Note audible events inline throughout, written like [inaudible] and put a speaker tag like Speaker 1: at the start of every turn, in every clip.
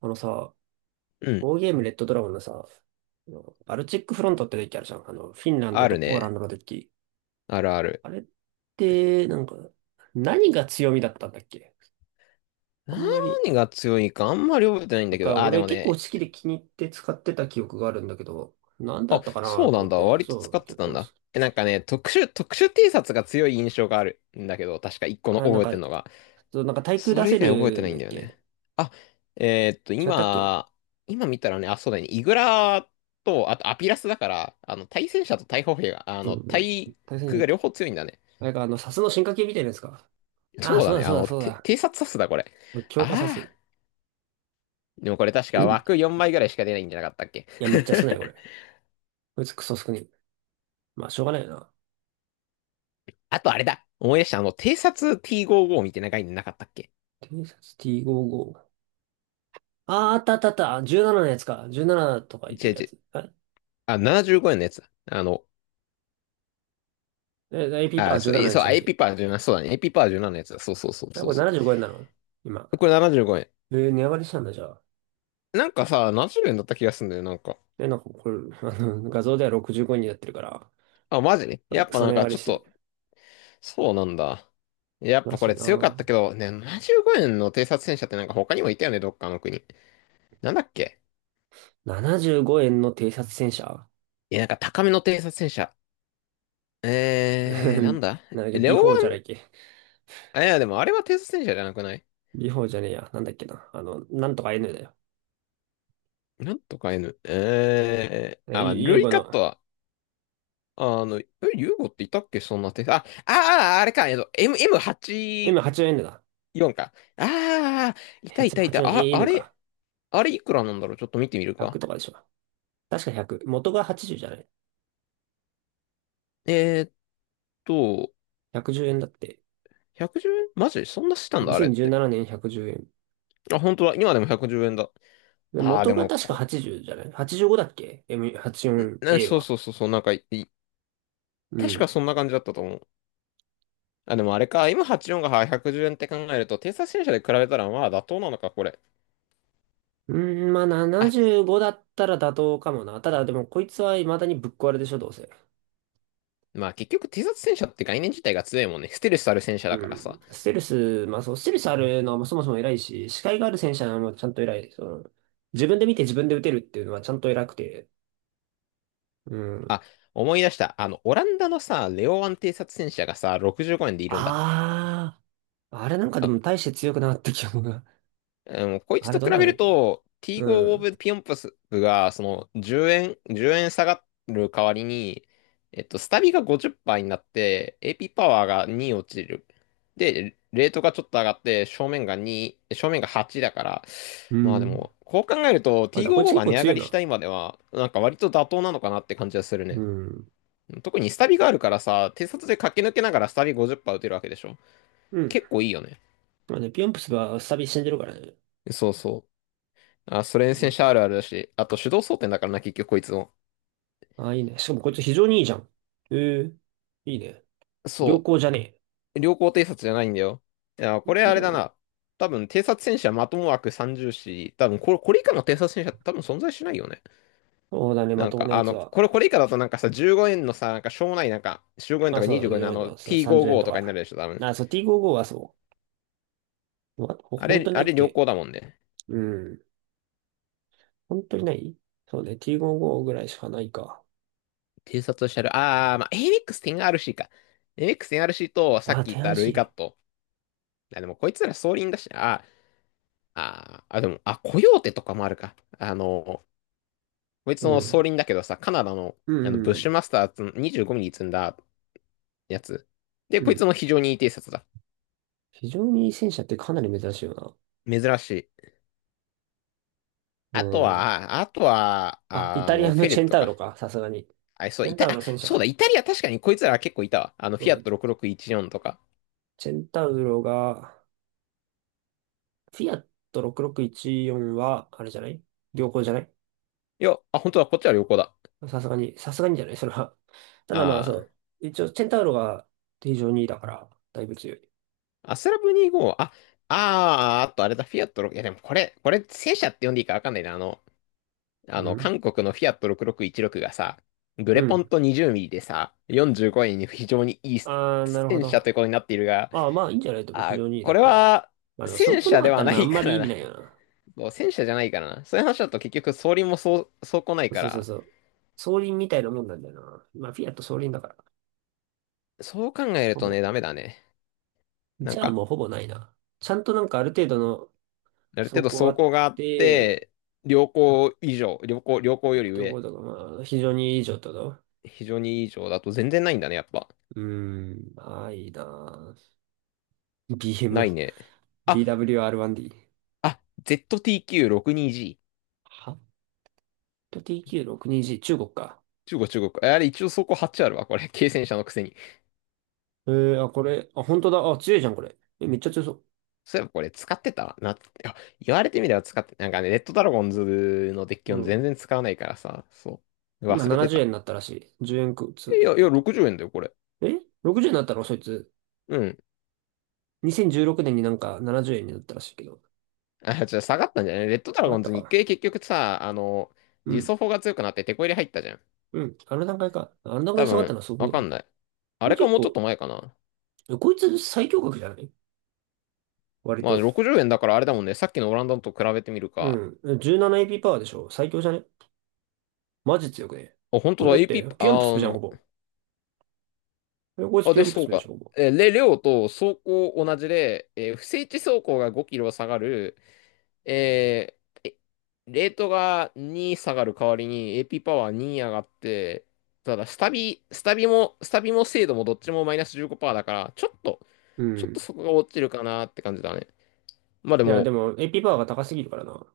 Speaker 1: あのさ、
Speaker 2: うん。
Speaker 1: オーゲームレッドドラゴンのさ、あのバルチックフロントってデッキあるじゃん。あの、フィンランド
Speaker 2: あ
Speaker 1: と
Speaker 2: る
Speaker 1: ポーラン
Speaker 2: ね。
Speaker 1: ドのデッキ。
Speaker 2: あるある。
Speaker 1: あれって、なんか、何が強みだったんだっけ？あんまり、
Speaker 2: 何が強いかあんまり覚えてないん
Speaker 1: な
Speaker 2: だ
Speaker 1: ん
Speaker 2: け
Speaker 1: か
Speaker 2: ど。あ、で
Speaker 1: 俺
Speaker 2: も
Speaker 1: 結構好
Speaker 2: ね。
Speaker 1: きで気に入って使ってた記憶があるんだけど、何だ
Speaker 2: あ、
Speaker 1: ったかな
Speaker 2: そう
Speaker 1: と
Speaker 2: な
Speaker 1: 思
Speaker 2: ん
Speaker 1: っ
Speaker 2: だ。
Speaker 1: て。
Speaker 2: 割と使
Speaker 1: そう、
Speaker 2: って
Speaker 1: 結
Speaker 2: たん
Speaker 1: 構、
Speaker 2: だ。え、なんかね、特殊 T シャツが強い印象があるんだけど、確か一個の
Speaker 1: あ、なん
Speaker 2: 覚えて
Speaker 1: か、
Speaker 2: んのが。
Speaker 1: そう、なんか対空
Speaker 2: そ
Speaker 1: 出
Speaker 2: れ以
Speaker 1: せ
Speaker 2: 外覚えて
Speaker 1: る
Speaker 2: な
Speaker 1: ん
Speaker 2: い
Speaker 1: だ
Speaker 2: ん
Speaker 1: っ
Speaker 2: だよ
Speaker 1: け？
Speaker 2: ね。あ、えーっと、
Speaker 1: 違ったっけ？
Speaker 2: 今、今見たらね、あ、そうだね。イグラと、あとアピラスだから、あの、対戦車と対砲兵が、あ
Speaker 1: そ
Speaker 2: の、
Speaker 1: う、
Speaker 2: 対
Speaker 1: 対戦じ
Speaker 2: 空
Speaker 1: ゃっ
Speaker 2: が
Speaker 1: た。
Speaker 2: 両方強いんだね。
Speaker 1: あれかあの、サスの進化系みたいなやつか。ああ、
Speaker 2: そう
Speaker 1: そ
Speaker 2: だ
Speaker 1: うだ
Speaker 2: ね。あ
Speaker 1: そうだ
Speaker 2: の、
Speaker 1: そうだ。
Speaker 2: 偵察さすだ、これ。
Speaker 1: 強化サス。[clears throat]
Speaker 2: あ
Speaker 1: い
Speaker 2: あ。でもこれ確か枠4枚ぐらいしか出ないんじゃなかったっけ？
Speaker 1: や、めっちゃ少ない、これ。
Speaker 2: [laughs]
Speaker 1: こいつクソ少ない。まあ、しょうがないな。
Speaker 2: あとあれだ。思い出した。あの、偵察 T55 みたいな概念なかったっけ？
Speaker 1: 偵察 T55。あー、あったあったあった。17のやつか。17とか
Speaker 2: 違
Speaker 1: いけ
Speaker 2: う
Speaker 1: るや
Speaker 2: 違う。
Speaker 1: つ。
Speaker 2: あ、75円のやつだ。あの、
Speaker 1: あれえ、AP パ
Speaker 2: あ、
Speaker 1: ー
Speaker 2: そ
Speaker 1: 17の
Speaker 2: う、
Speaker 1: やつ
Speaker 2: そ
Speaker 1: じゃ
Speaker 2: う、
Speaker 1: なく
Speaker 2: エ
Speaker 1: て。
Speaker 2: ピパー17、そうだね。エピパー17のやつだ。そうそうそう
Speaker 1: え、
Speaker 2: そ
Speaker 1: こ
Speaker 2: う
Speaker 1: れ
Speaker 2: そう。
Speaker 1: 75円なの今？
Speaker 2: これ75円。
Speaker 1: えー値上がりしたんだ、じゃあ。
Speaker 2: なんかさ、70円だった気がするんだよ、なんか。
Speaker 1: え、なんかこれ、[laughs] あの、画像では65円になってるから、
Speaker 2: あ、マジでやっ
Speaker 1: ク
Speaker 2: ぱ
Speaker 1: ソ
Speaker 2: な
Speaker 1: 値
Speaker 2: ん
Speaker 1: 上
Speaker 2: か
Speaker 1: がり
Speaker 2: ちょっ
Speaker 1: してる。
Speaker 2: と、そうなんだ。やっ
Speaker 1: ら
Speaker 2: ぱこ
Speaker 1: しい
Speaker 2: れ
Speaker 1: な
Speaker 2: 強かっ
Speaker 1: ぁ。
Speaker 2: たけど、ね、75円の偵察戦車ってなんか他にもいたよね、どっかの国。なんだっけ？
Speaker 1: 75円の偵察戦車？
Speaker 2: いや、なんか高めの偵察戦車。
Speaker 1: [laughs] な
Speaker 2: なんだ？
Speaker 1: んだっけ、
Speaker 2: レオ、
Speaker 1: B4 じゃないっけ。
Speaker 2: あいや、でもあれはテスト戦車じゃなくない？
Speaker 1: B4 じゃねえや。なんだっけな。あの、なんとか N だよ。
Speaker 2: なんとか N。
Speaker 1: え、
Speaker 2: あ、まあ、
Speaker 1: う
Speaker 2: ルイ
Speaker 1: ご
Speaker 2: カッ
Speaker 1: の。
Speaker 2: トは、あの、え、ユーゴっていたっけ？そんなテスト。あ、ああ、あれか、M、
Speaker 1: 今 84N だ。
Speaker 2: M84 か。ああ、いたい
Speaker 1: 8
Speaker 2: たいた。あ、あ
Speaker 1: 84N
Speaker 2: れ、
Speaker 1: か。
Speaker 2: あれいくらなんだろうちょっと見てみる
Speaker 1: 1 0
Speaker 2: か。
Speaker 1: とかでしょ。確か100、元が80じゅうじゃない？
Speaker 2: えーっと、
Speaker 1: 110円だって。
Speaker 2: 110円マジそんなしたんだ、あれっ
Speaker 1: 2017
Speaker 2: て。
Speaker 1: 年110円。
Speaker 2: あ、本当だ。今でも110円だ。
Speaker 1: で、
Speaker 2: ああ、
Speaker 1: 元
Speaker 2: で
Speaker 1: が
Speaker 2: も
Speaker 1: 確か80じゅうじゃない？ 85 だっけ？
Speaker 2: んな、
Speaker 1: M84A はちじゅうよんエー
Speaker 2: そう
Speaker 1: は。
Speaker 2: そうそうそう、なんかい、い
Speaker 1: う
Speaker 2: 確か
Speaker 1: ん。
Speaker 2: そんな感じだったと思う。あ、でもあれか、今84が110円って考えると、偵察戦車で比べたらまあ妥当なのか、これ。
Speaker 1: うん、まあ
Speaker 2: あ、
Speaker 1: 75だったら妥当かもな。ただでもこいつは未だにぶっ壊れでしょ、どうせ。
Speaker 2: まあ結局偵察戦車って概念自体が強いもんね。ステルスある戦車
Speaker 1: う
Speaker 2: だからさ。
Speaker 1: ん。ステルス、まあそう、ステルスあるのはそもそも偉いし、視界がある戦車もちゃんと偉い。その、自分で見て自分で撃てるっていうのはちゃんと偉くて。うん。
Speaker 2: あ、思い出した。あの、オランダのさ、レオワン偵察戦車がさ、65円でいるんだ。
Speaker 1: ああ、あれなんかで
Speaker 2: あ、
Speaker 1: も大して強くなかった記憶が。
Speaker 2: もうこいつ
Speaker 1: あれ
Speaker 2: と
Speaker 1: ど
Speaker 2: 比
Speaker 1: うなん
Speaker 2: べ
Speaker 1: だっ
Speaker 2: る
Speaker 1: け？
Speaker 2: と、T5
Speaker 1: う
Speaker 2: オ
Speaker 1: ん。
Speaker 2: ブピヨンプスが、その、10円、10円下がる代わりに、スタビが50%になって、AP パワーが2落ちる。で、レートがちょっと上がって、正面が2、正面が8だから、
Speaker 1: う
Speaker 2: まあで
Speaker 1: ん。
Speaker 2: も、こう考えると
Speaker 1: あ、じゃあこいつ
Speaker 2: T55
Speaker 1: 結
Speaker 2: が
Speaker 1: 構
Speaker 2: 値上
Speaker 1: 強
Speaker 2: が
Speaker 1: い
Speaker 2: りした
Speaker 1: な。
Speaker 2: 今では、なんか割と妥当なのかなって感じがする
Speaker 1: う
Speaker 2: ね。
Speaker 1: ん。
Speaker 2: 特にスタビがあるからさ、偵察で駆け抜けながらスタビ50%打てるわけでしょ。
Speaker 1: うん。
Speaker 2: 結構いいよね。
Speaker 1: まあね、ピヨンプスはスタビ死んでるからね。
Speaker 2: そうそう。あ、ソ連
Speaker 1: 面
Speaker 2: 戦車
Speaker 1: 白
Speaker 2: あるあ
Speaker 1: い。
Speaker 2: るだし、あと手動装填だからな、結局こいつも。
Speaker 1: あ、いいね。しかもこいつ非常にいいじゃん。ええいいね。良
Speaker 2: そ
Speaker 1: 好じゃね
Speaker 2: う。良好偵察じゃないんだよ。いや、
Speaker 1: え？
Speaker 2: こ
Speaker 1: 良
Speaker 2: れ
Speaker 1: 好
Speaker 2: あ
Speaker 1: じ
Speaker 2: れ
Speaker 1: ゃな
Speaker 2: だ
Speaker 1: い？
Speaker 2: な。多分、偵察戦車まとも枠30し、多分これ、これ以下の偵察戦車って多分存在しないよね。
Speaker 1: そうだね、ま
Speaker 2: なん
Speaker 1: とも
Speaker 2: か、
Speaker 1: なや
Speaker 2: あ
Speaker 1: つ
Speaker 2: の、
Speaker 1: は。
Speaker 2: これ、これ以下だとなんかさ、15円のさ、なんかしょうもないなんか、15円と
Speaker 1: あ、
Speaker 2: か
Speaker 1: そうだ
Speaker 2: 25
Speaker 1: ね、
Speaker 2: 円の
Speaker 1: 10
Speaker 2: あ
Speaker 1: 円と
Speaker 2: の、
Speaker 1: か、30円
Speaker 2: T55
Speaker 1: と
Speaker 2: とかになる
Speaker 1: か。
Speaker 2: でしょ、多分。
Speaker 1: あ、そう、T55 はそう。わほ
Speaker 2: あ
Speaker 1: 本
Speaker 2: れ、
Speaker 1: 当にな
Speaker 2: あ
Speaker 1: いっ
Speaker 2: れ良
Speaker 1: け？
Speaker 2: 好だもんね。
Speaker 1: うん。本当にない？そうね、T55 ぐらいしかないか。
Speaker 2: 偵察車両、まあ、AMX10RC か。AMX10RC と、さっ
Speaker 1: あ、
Speaker 2: き言っ
Speaker 1: 手
Speaker 2: た
Speaker 1: 荒
Speaker 2: ル
Speaker 1: し
Speaker 2: イカ
Speaker 1: い。
Speaker 2: ット。あ、でもこいつら装輪だし、でも、あ、コヨーテとかもあるか。あの、こいつ
Speaker 1: う
Speaker 2: の総
Speaker 1: ん。
Speaker 2: 輪だけどさ、カナダの、
Speaker 1: う
Speaker 2: あの
Speaker 1: ん、
Speaker 2: ブッ
Speaker 1: う
Speaker 2: シュ
Speaker 1: ん。
Speaker 2: マスターズの25ミリ積んだやつ。で、
Speaker 1: う
Speaker 2: こいつ
Speaker 1: ん。
Speaker 2: も非常にいい偵察だ。
Speaker 1: 非常にいい戦車ってかなり珍しいよな。
Speaker 2: 珍しい。
Speaker 1: う
Speaker 2: あと
Speaker 1: ん。
Speaker 2: は、あとは、
Speaker 1: あ、イタリアの
Speaker 2: フェレ
Speaker 1: チ
Speaker 2: ッ
Speaker 1: ェン
Speaker 2: ト
Speaker 1: タウロ
Speaker 2: か。
Speaker 1: か、さすがに。チ
Speaker 2: あ、そう、
Speaker 1: ェンタウ
Speaker 2: あ
Speaker 1: ロ戦車
Speaker 2: そうだ、
Speaker 1: が、
Speaker 2: イタリア確かにこいつら結構いたわ。あの、フ
Speaker 1: そう
Speaker 2: ィア
Speaker 1: だ
Speaker 2: ッ
Speaker 1: ね。
Speaker 2: ト6614とか。
Speaker 1: チェンタウロが、フィアット6614は、あれじゃない？良好じゃない？
Speaker 2: いや、あ、本当だ、こっちは旅行だ。
Speaker 1: さすがに、さすがにじゃないそれは。ただまあそ
Speaker 2: あ
Speaker 1: う。一応、チェンタウロが非常にいいだから、だいぶ強い。
Speaker 2: あ、アスラブ25、あ、ああ、あとあれだ、フィアット6、いやでもこれ、これ、戦車って呼んでいいかわかんないな。あの、あ
Speaker 1: う
Speaker 2: の、
Speaker 1: ん
Speaker 2: 韓国のフィアット6616がさ、グ
Speaker 1: う
Speaker 2: レポン
Speaker 1: ん。
Speaker 2: と20ミリでさ、45円に非常にいい
Speaker 1: あー、なるほ
Speaker 2: 戦
Speaker 1: ど。
Speaker 2: 車ということになっているが、
Speaker 1: ああ、まあいいんじゃないと思う。非
Speaker 2: あ、
Speaker 1: 常にいい
Speaker 2: こ
Speaker 1: だっ
Speaker 2: れ
Speaker 1: たら。
Speaker 2: は
Speaker 1: まあでも、そう
Speaker 2: 戦
Speaker 1: こな
Speaker 2: 車
Speaker 1: か
Speaker 2: で
Speaker 1: っ
Speaker 2: は
Speaker 1: たら
Speaker 2: な
Speaker 1: な、あ
Speaker 2: い
Speaker 1: んま
Speaker 2: か
Speaker 1: り
Speaker 2: ら
Speaker 1: 意
Speaker 2: な。
Speaker 1: 味ない
Speaker 2: [laughs]
Speaker 1: よな。
Speaker 2: そう戦車じゃないからな。そういう話だと結局装輪もそう、装甲ないか
Speaker 1: そうそう
Speaker 2: ら、
Speaker 1: そう。そう。双輪みたいなもんなんだよな。まあ、フィアット双輪だから。
Speaker 2: そう考える
Speaker 1: ほ
Speaker 2: と
Speaker 1: ぼ、
Speaker 2: ね、ダメだね。な
Speaker 1: じ
Speaker 2: ん
Speaker 1: ゃあ
Speaker 2: か、
Speaker 1: もうほぼないな。ちゃんとなんかある程度の
Speaker 2: ある程
Speaker 1: 走
Speaker 2: 度
Speaker 1: 行あ
Speaker 2: 装
Speaker 1: っ
Speaker 2: 甲があっ
Speaker 1: て、
Speaker 2: て、良好以上、良好より
Speaker 1: ど
Speaker 2: 上、
Speaker 1: こだかまあ、非常にいい状態だわ。
Speaker 2: 非常にいい以上だと全然ないんだね、やっぱ。
Speaker 1: うーん、ああ、いいなぁ。
Speaker 2: な
Speaker 1: BM、
Speaker 2: いね。あ、
Speaker 1: BWR1D。
Speaker 2: あ、ZTQ62G。
Speaker 1: 800TQ62G、はちきゅうろくにジー中国か。
Speaker 2: 中国、中国。あれ、一応走っ8あるわ、これ。軽戦車のくせに。
Speaker 1: えー、あ、これ、あ、本当だ。あ、強いじゃん、これ。え、めっちゃ強そ
Speaker 2: そういえばこれ、使ってたなって。あ言われてみれば使って、なんかね、レッドドラゴンズのデッキ
Speaker 1: う。う
Speaker 2: を全
Speaker 1: ん。
Speaker 2: 然使わないからさ、そう。
Speaker 1: 今
Speaker 2: 忘れて
Speaker 1: 70
Speaker 2: た。
Speaker 1: 円になったらしい。10円くつ
Speaker 2: いや、い
Speaker 1: 増え
Speaker 2: や、
Speaker 1: た。
Speaker 2: 60円だよ、これ。
Speaker 1: え？ 60 円になったのそいつ？
Speaker 2: うん。
Speaker 1: 2016年になんか70円になったらしいけど。
Speaker 2: あ、じゃ下がったんじゃない？レッドドラ
Speaker 1: 上が
Speaker 2: ゴ
Speaker 1: っ
Speaker 2: ン
Speaker 1: た
Speaker 2: ズ日
Speaker 1: か。
Speaker 2: 経結局さ、あの、
Speaker 1: う
Speaker 2: 自
Speaker 1: ん。
Speaker 2: 走砲が強くなってテこ入れ入ったじゃん。
Speaker 1: うん。あの段階か。あの段階
Speaker 2: 多
Speaker 1: で下がった
Speaker 2: 分、
Speaker 1: のはすごく
Speaker 2: わ
Speaker 1: ね。
Speaker 2: かんない。あ
Speaker 1: これ
Speaker 2: れか
Speaker 1: 結
Speaker 2: もうちょっ
Speaker 1: 構、
Speaker 2: と前かな。
Speaker 1: こいつ最強格じゃない割
Speaker 2: まあ、
Speaker 1: と。
Speaker 2: 60円だからあれだもんね。さっきのオランダのと比べてみるか。
Speaker 1: うん。17AP パワーでしょ、最強じゃね？マジ強くね？
Speaker 2: あ、本
Speaker 1: こ
Speaker 2: 当
Speaker 1: れ
Speaker 2: だ、
Speaker 1: だって、
Speaker 2: AP、
Speaker 1: ピヨンプスプじゃん、ほぼ。えこいつ
Speaker 2: あ、
Speaker 1: ピ
Speaker 2: で、
Speaker 1: ヨンプ
Speaker 2: そ
Speaker 1: ス
Speaker 2: う
Speaker 1: プでし
Speaker 2: か。
Speaker 1: ょ、ほぼ。
Speaker 2: で、量と走行同じで、不整地走行が5キロ下がる、えーえレートが2下がる代わりに AP パワー2上がって、ただ、スタビも精度もどっちもマイナス15%だから、ちょっと、
Speaker 1: う
Speaker 2: ちょっと
Speaker 1: ん。
Speaker 2: そこが落ちるかなって感じだね。まあで
Speaker 1: いや、で
Speaker 2: も、
Speaker 1: も、AP パワーが高すぎるからな。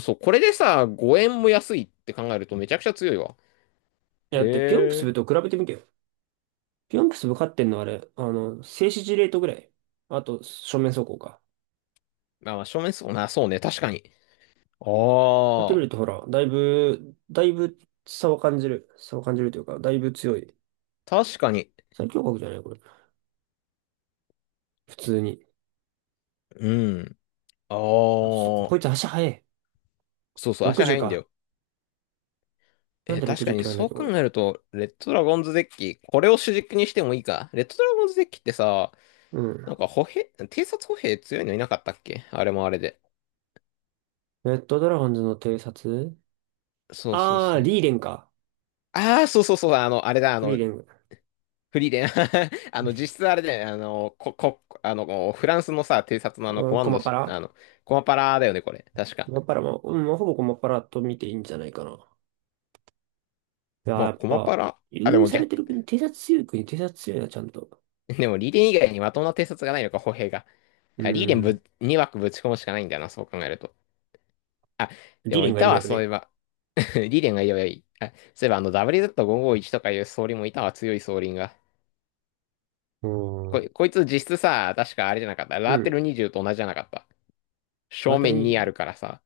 Speaker 2: そう、これでさ、5円も安いって考えるとめちゃくちゃ強いわ。
Speaker 1: いや、だって、ピョンプス
Speaker 2: へ
Speaker 1: ブ
Speaker 2: え。
Speaker 1: と比べてみてよ。ピョンプスブ勝ってんのあれ、あの、静止時レートぐらい。あと、正面走行か。
Speaker 2: まあ、まあ正面そうな、そうね、確かに。あ
Speaker 1: やってみ
Speaker 2: あ、
Speaker 1: ると、ほら、だいぶ、だいぶ差を感じる。差を感じるというか、だいぶ強い。
Speaker 2: 確かに。
Speaker 1: 最強国じゃないこれ。普通に。
Speaker 2: うん。ああ、
Speaker 1: こいつ足速い。
Speaker 2: そうそう、足早
Speaker 1: 60
Speaker 2: いんだ
Speaker 1: か。
Speaker 2: よ。
Speaker 1: なんで
Speaker 2: 確
Speaker 1: 60
Speaker 2: か
Speaker 1: キ
Speaker 2: に
Speaker 1: ロなんだっ
Speaker 2: そう
Speaker 1: け、こ
Speaker 2: 考
Speaker 1: れ。
Speaker 2: えると、レッドドラゴンズデッキ、これを主軸にしてもいいか。レッドドラゴンズデッキってさ、
Speaker 1: う
Speaker 2: なん
Speaker 1: ん。
Speaker 2: か偵察歩兵強いのいなかったっけ？あれもあれで。
Speaker 1: レッドドラゴンズの偵察？
Speaker 2: そうそう
Speaker 1: ああー、
Speaker 2: そう。
Speaker 1: リーレンか。
Speaker 2: ああ、そうそうそう、あの、あれだ、あ
Speaker 1: フリー
Speaker 2: の、
Speaker 1: レン。
Speaker 2: フリーレン。[laughs] あの、実質あれだよね、あの、あの、フランスのさ、偵察のあの、
Speaker 1: う
Speaker 2: コ
Speaker 1: ん、
Speaker 2: マ
Speaker 1: コ
Speaker 2: ンド
Speaker 1: マパ
Speaker 2: し、あ
Speaker 1: ラ。
Speaker 2: の、コマパラだよね、これ。確か。
Speaker 1: コマパラも、うん、まあほぼコマパラと見ていいんじゃないかな。いやー、
Speaker 2: ま
Speaker 1: や
Speaker 2: あ、
Speaker 1: っ
Speaker 2: コマ
Speaker 1: ぱ、
Speaker 2: パラ。
Speaker 1: 優
Speaker 2: あ、で
Speaker 1: 遇
Speaker 2: も
Speaker 1: され
Speaker 2: 逆
Speaker 1: てる国、偵察強い国、偵察強いな、ちゃんと。
Speaker 2: [laughs] でも、リーデン以外にまともな偵察がないのか、歩兵が。
Speaker 1: う
Speaker 2: いやリーデン
Speaker 1: ん。
Speaker 2: ぶ、2枠ぶち込むしかないんだよな、そう考えると。あ、で
Speaker 1: リーレ
Speaker 2: も、
Speaker 1: ン
Speaker 2: い
Speaker 1: がい
Speaker 2: た
Speaker 1: れば
Speaker 2: わ、
Speaker 1: よく
Speaker 2: そうい
Speaker 1: ね？
Speaker 2: えば。[laughs] リーデンがいればいい。あ、そういえば、あの、WZ551 とかいう総輪もいたわ、強い総輪が。
Speaker 1: う
Speaker 2: こ
Speaker 1: ん。
Speaker 2: い、こいつ実質さ、確かあれじゃなかった？
Speaker 1: う
Speaker 2: ラーテ
Speaker 1: ん。
Speaker 2: ル20と同じじゃなかった？
Speaker 1: ラ
Speaker 2: 正
Speaker 1: テル
Speaker 2: 面にあ
Speaker 1: に、
Speaker 2: るからさ。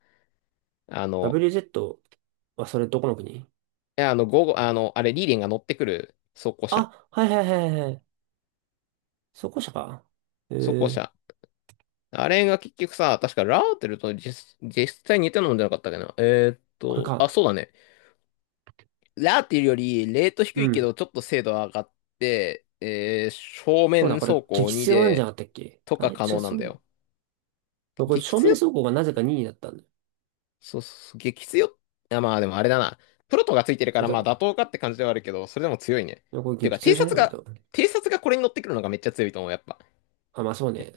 Speaker 2: あの、
Speaker 1: WZ はそれどこの国？
Speaker 2: いやあの、午後、あの、あれ、リーデンが乗ってくる装甲車。
Speaker 1: あ、はいはいはいはい。そこ社か。え
Speaker 2: 装甲
Speaker 1: ー、
Speaker 2: 車。あれが結局さ、確かラーテルと実際似てるのじゃなかったっけど、
Speaker 1: これ
Speaker 2: あ、
Speaker 1: か。
Speaker 2: そうだね。ラーっていうより、レート
Speaker 1: う
Speaker 2: 低いけど、
Speaker 1: ん。
Speaker 2: ちょっと精度は上がって、正
Speaker 1: そう
Speaker 2: 面
Speaker 1: だ、これ
Speaker 2: 走行
Speaker 1: 激
Speaker 2: 2
Speaker 1: 強なんじゃな
Speaker 2: で、
Speaker 1: かったっけ？
Speaker 2: と
Speaker 1: あ
Speaker 2: か
Speaker 1: れ、違
Speaker 2: 可
Speaker 1: う、
Speaker 2: 能な
Speaker 1: そ
Speaker 2: んだ
Speaker 1: う、
Speaker 2: よ。
Speaker 1: これ
Speaker 2: 激
Speaker 1: 正面
Speaker 2: 強、
Speaker 1: 走行がなぜか2位だったんだよ。
Speaker 2: そうそう、激強。あ、まあでもあれだな。プロトがついてる
Speaker 1: 必
Speaker 2: か
Speaker 1: 要
Speaker 2: ら、
Speaker 1: だ
Speaker 2: まあ
Speaker 1: ろ
Speaker 2: 妥
Speaker 1: う。
Speaker 2: 当かって感じではあるけど、それでも強いね。
Speaker 1: でもこれ
Speaker 2: っていうか、
Speaker 1: 激強
Speaker 2: 偵
Speaker 1: じゃない
Speaker 2: 察
Speaker 1: 割
Speaker 2: が、
Speaker 1: と。
Speaker 2: 偵察がこれに乗ってくるのがめっちゃ強いと思う、やっぱ。
Speaker 1: あ、まあそうね。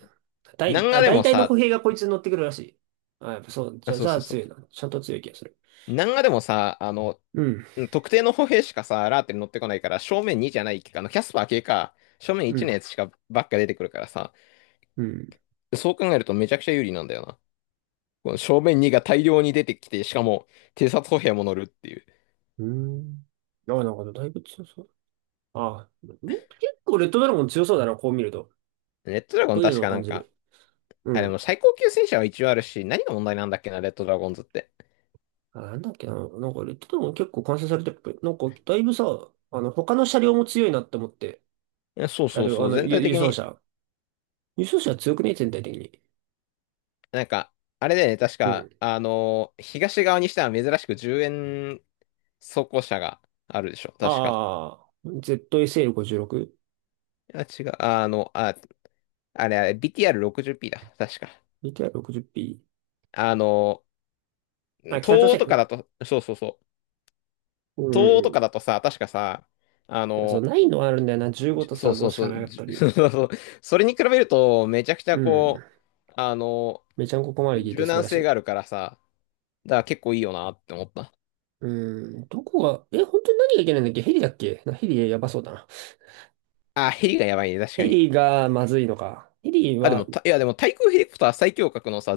Speaker 1: 大、
Speaker 2: 南ガ
Speaker 1: あ、
Speaker 2: で
Speaker 1: 大
Speaker 2: も
Speaker 1: 体の歩
Speaker 2: さ、
Speaker 1: 兵がこいつに乗ってくるらしい。あ、やっぱそう。じ
Speaker 2: あ、
Speaker 1: ゃあ、
Speaker 2: そ
Speaker 1: じ
Speaker 2: う
Speaker 1: ゃ
Speaker 2: そ
Speaker 1: あ
Speaker 2: うそう。
Speaker 1: 強いな。ちゃんと強い気がする。
Speaker 2: 南ガでもさ、あの、
Speaker 1: うん、
Speaker 2: うん特定の歩兵しかさ、ラーテに乗ってこないから、正面2じゃないか、あの、キャスパー系か、正面
Speaker 1: う
Speaker 2: 1の
Speaker 1: ん、
Speaker 2: やつしかばっか出てくるからさ、
Speaker 1: うん、
Speaker 2: そう考えるとめちゃくちゃ有利なんだよな。この正面2が大量に出てきて、しかも偵察歩兵も乗るっていう。
Speaker 1: うん。あ、なんかだいぶ強そう。あ、うん結構レッドドラゴン強そうだな、こう見ると。
Speaker 2: レッドドラゴ
Speaker 1: ど
Speaker 2: ン
Speaker 1: ういう
Speaker 2: 確
Speaker 1: のを
Speaker 2: かな
Speaker 1: 感
Speaker 2: ん
Speaker 1: じ
Speaker 2: か、
Speaker 1: る。う
Speaker 2: あ、で
Speaker 1: ん。
Speaker 2: も最高級戦車は一応あるし、何が問題なんだっけな、レッドドラゴンズって。
Speaker 1: あ、なんだっけな。なんかレッドドラゴン結構完成されてるっぽい。なんかだいぶさ、あの、他の車両も強いなって思って。
Speaker 2: いやそう
Speaker 1: 車
Speaker 2: そう
Speaker 1: 両、あ
Speaker 2: そう、
Speaker 1: の、
Speaker 2: 全
Speaker 1: 輸、
Speaker 2: 体
Speaker 1: 輸
Speaker 2: 的
Speaker 1: 送
Speaker 2: に、
Speaker 1: 車。輸送車強くね、全体的に。
Speaker 2: なんか、あれだよね、確
Speaker 1: う
Speaker 2: か、
Speaker 1: ん。
Speaker 2: 東側にしては珍しく10円装甲車があるでしょ、確か。
Speaker 1: ああ、ZSL56？
Speaker 2: いや、違う、あの、あ、あれ BTR60P だ、確か。
Speaker 1: VTR60P？
Speaker 2: あの
Speaker 1: あ、北朝
Speaker 2: 東欧とか
Speaker 1: 鮮、
Speaker 2: だと、そうそうそう、
Speaker 1: う
Speaker 2: 東欧と
Speaker 1: ん。い
Speaker 2: かだとさ、確かさ、あ
Speaker 1: や、そう、
Speaker 2: の
Speaker 1: ないのはあるんだよな。15と
Speaker 2: [laughs] そ
Speaker 1: さ、
Speaker 2: うそ
Speaker 1: 5
Speaker 2: う
Speaker 1: しか
Speaker 2: そ
Speaker 1: なか
Speaker 2: う。
Speaker 1: ったり。
Speaker 2: [laughs] それに比べると、めちゃくち
Speaker 1: う
Speaker 2: ゃ
Speaker 1: ん。
Speaker 2: こう、あの、
Speaker 1: めちゃんここまで聞いて
Speaker 2: 柔
Speaker 1: 素晴
Speaker 2: 軟
Speaker 1: らし
Speaker 2: 性が
Speaker 1: い。
Speaker 2: あるからさ、だから結構いいよなって思った。
Speaker 1: うん。どこが、え、本当に何がいけないんだっけ？ヘリだっけな。ヘリやばそうだな。
Speaker 2: あ、ヘリがやばいね、確か
Speaker 1: ヘ
Speaker 2: に。
Speaker 1: リがまずいのか。ヘリ
Speaker 2: あ、で
Speaker 1: は、
Speaker 2: も、たいや、でも、対空ヘリコプター最強格のさ、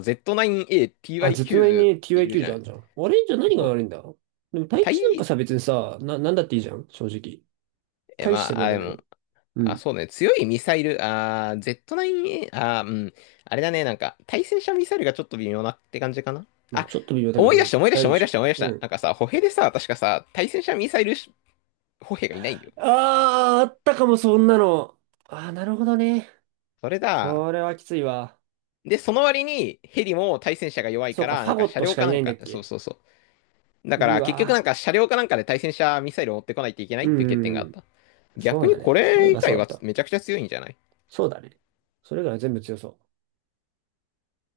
Speaker 1: あ、ずっとなり
Speaker 2: Z9ATY90 っ
Speaker 1: に
Speaker 2: ている
Speaker 1: TYQ
Speaker 2: じ
Speaker 1: じ
Speaker 2: ゃ
Speaker 1: ゃ
Speaker 2: ん。
Speaker 1: んじゃん。あれじゃあ何が
Speaker 2: そ
Speaker 1: 悪いんだ？でも、
Speaker 2: う。
Speaker 1: 対地なんかさ、別にさ、なんだっていいじゃん、正直。
Speaker 2: え、
Speaker 1: 大し
Speaker 2: ま
Speaker 1: て
Speaker 2: あ、
Speaker 1: 問
Speaker 2: あ、
Speaker 1: 題
Speaker 2: で
Speaker 1: な
Speaker 2: も、
Speaker 1: い。う
Speaker 2: あ、
Speaker 1: ん。
Speaker 2: そうね、強いミサイル、Z9A、うん、あれだね、なんか、対戦車ミサイルがちょっと微妙なって感じかな。
Speaker 1: まあ、
Speaker 2: あ、
Speaker 1: ちょっと微妙だけ
Speaker 2: 思い出
Speaker 1: ど、
Speaker 2: した、思い出
Speaker 1: 使
Speaker 2: し
Speaker 1: え
Speaker 2: た、
Speaker 1: るで
Speaker 2: 思い
Speaker 1: し
Speaker 2: 出した、
Speaker 1: ょ。
Speaker 2: 思い出し
Speaker 1: う
Speaker 2: た。
Speaker 1: ん。
Speaker 2: なんかさ、歩兵でさ、確かさ、対戦車ミサイル歩兵がいないんだよ。
Speaker 1: ああ、あったかも、そんなの。ああ、なるほどね。
Speaker 2: それだ。
Speaker 1: それはきついわ。
Speaker 2: で、その割にヘリも対戦車が弱い
Speaker 1: そう
Speaker 2: か
Speaker 1: か、
Speaker 2: ら、
Speaker 1: フ
Speaker 2: なん
Speaker 1: ァ
Speaker 2: か
Speaker 1: ゴッ
Speaker 2: 車
Speaker 1: トし
Speaker 2: 両
Speaker 1: か
Speaker 2: か
Speaker 1: い
Speaker 2: な
Speaker 1: な
Speaker 2: ん
Speaker 1: いんだっ
Speaker 2: か、そう
Speaker 1: け。
Speaker 2: そうそう。だか
Speaker 1: う
Speaker 2: ら結局なん
Speaker 1: わ
Speaker 2: か車両かなんかで対戦車ミサイルを持ってこないといけな
Speaker 1: ー。
Speaker 2: い
Speaker 1: う
Speaker 2: ってい
Speaker 1: ん
Speaker 2: う
Speaker 1: う
Speaker 2: 欠点
Speaker 1: ん
Speaker 2: が
Speaker 1: う
Speaker 2: あっ
Speaker 1: ん。
Speaker 2: た。
Speaker 1: そ
Speaker 2: 逆
Speaker 1: う
Speaker 2: に
Speaker 1: だ
Speaker 2: こ
Speaker 1: ね。そういえ
Speaker 2: れ以
Speaker 1: ばそ
Speaker 2: 外
Speaker 1: うだっ
Speaker 2: は
Speaker 1: た。
Speaker 2: めちゃくちゃ強いんじゃない？
Speaker 1: そうだね。それ以外は全部強そう。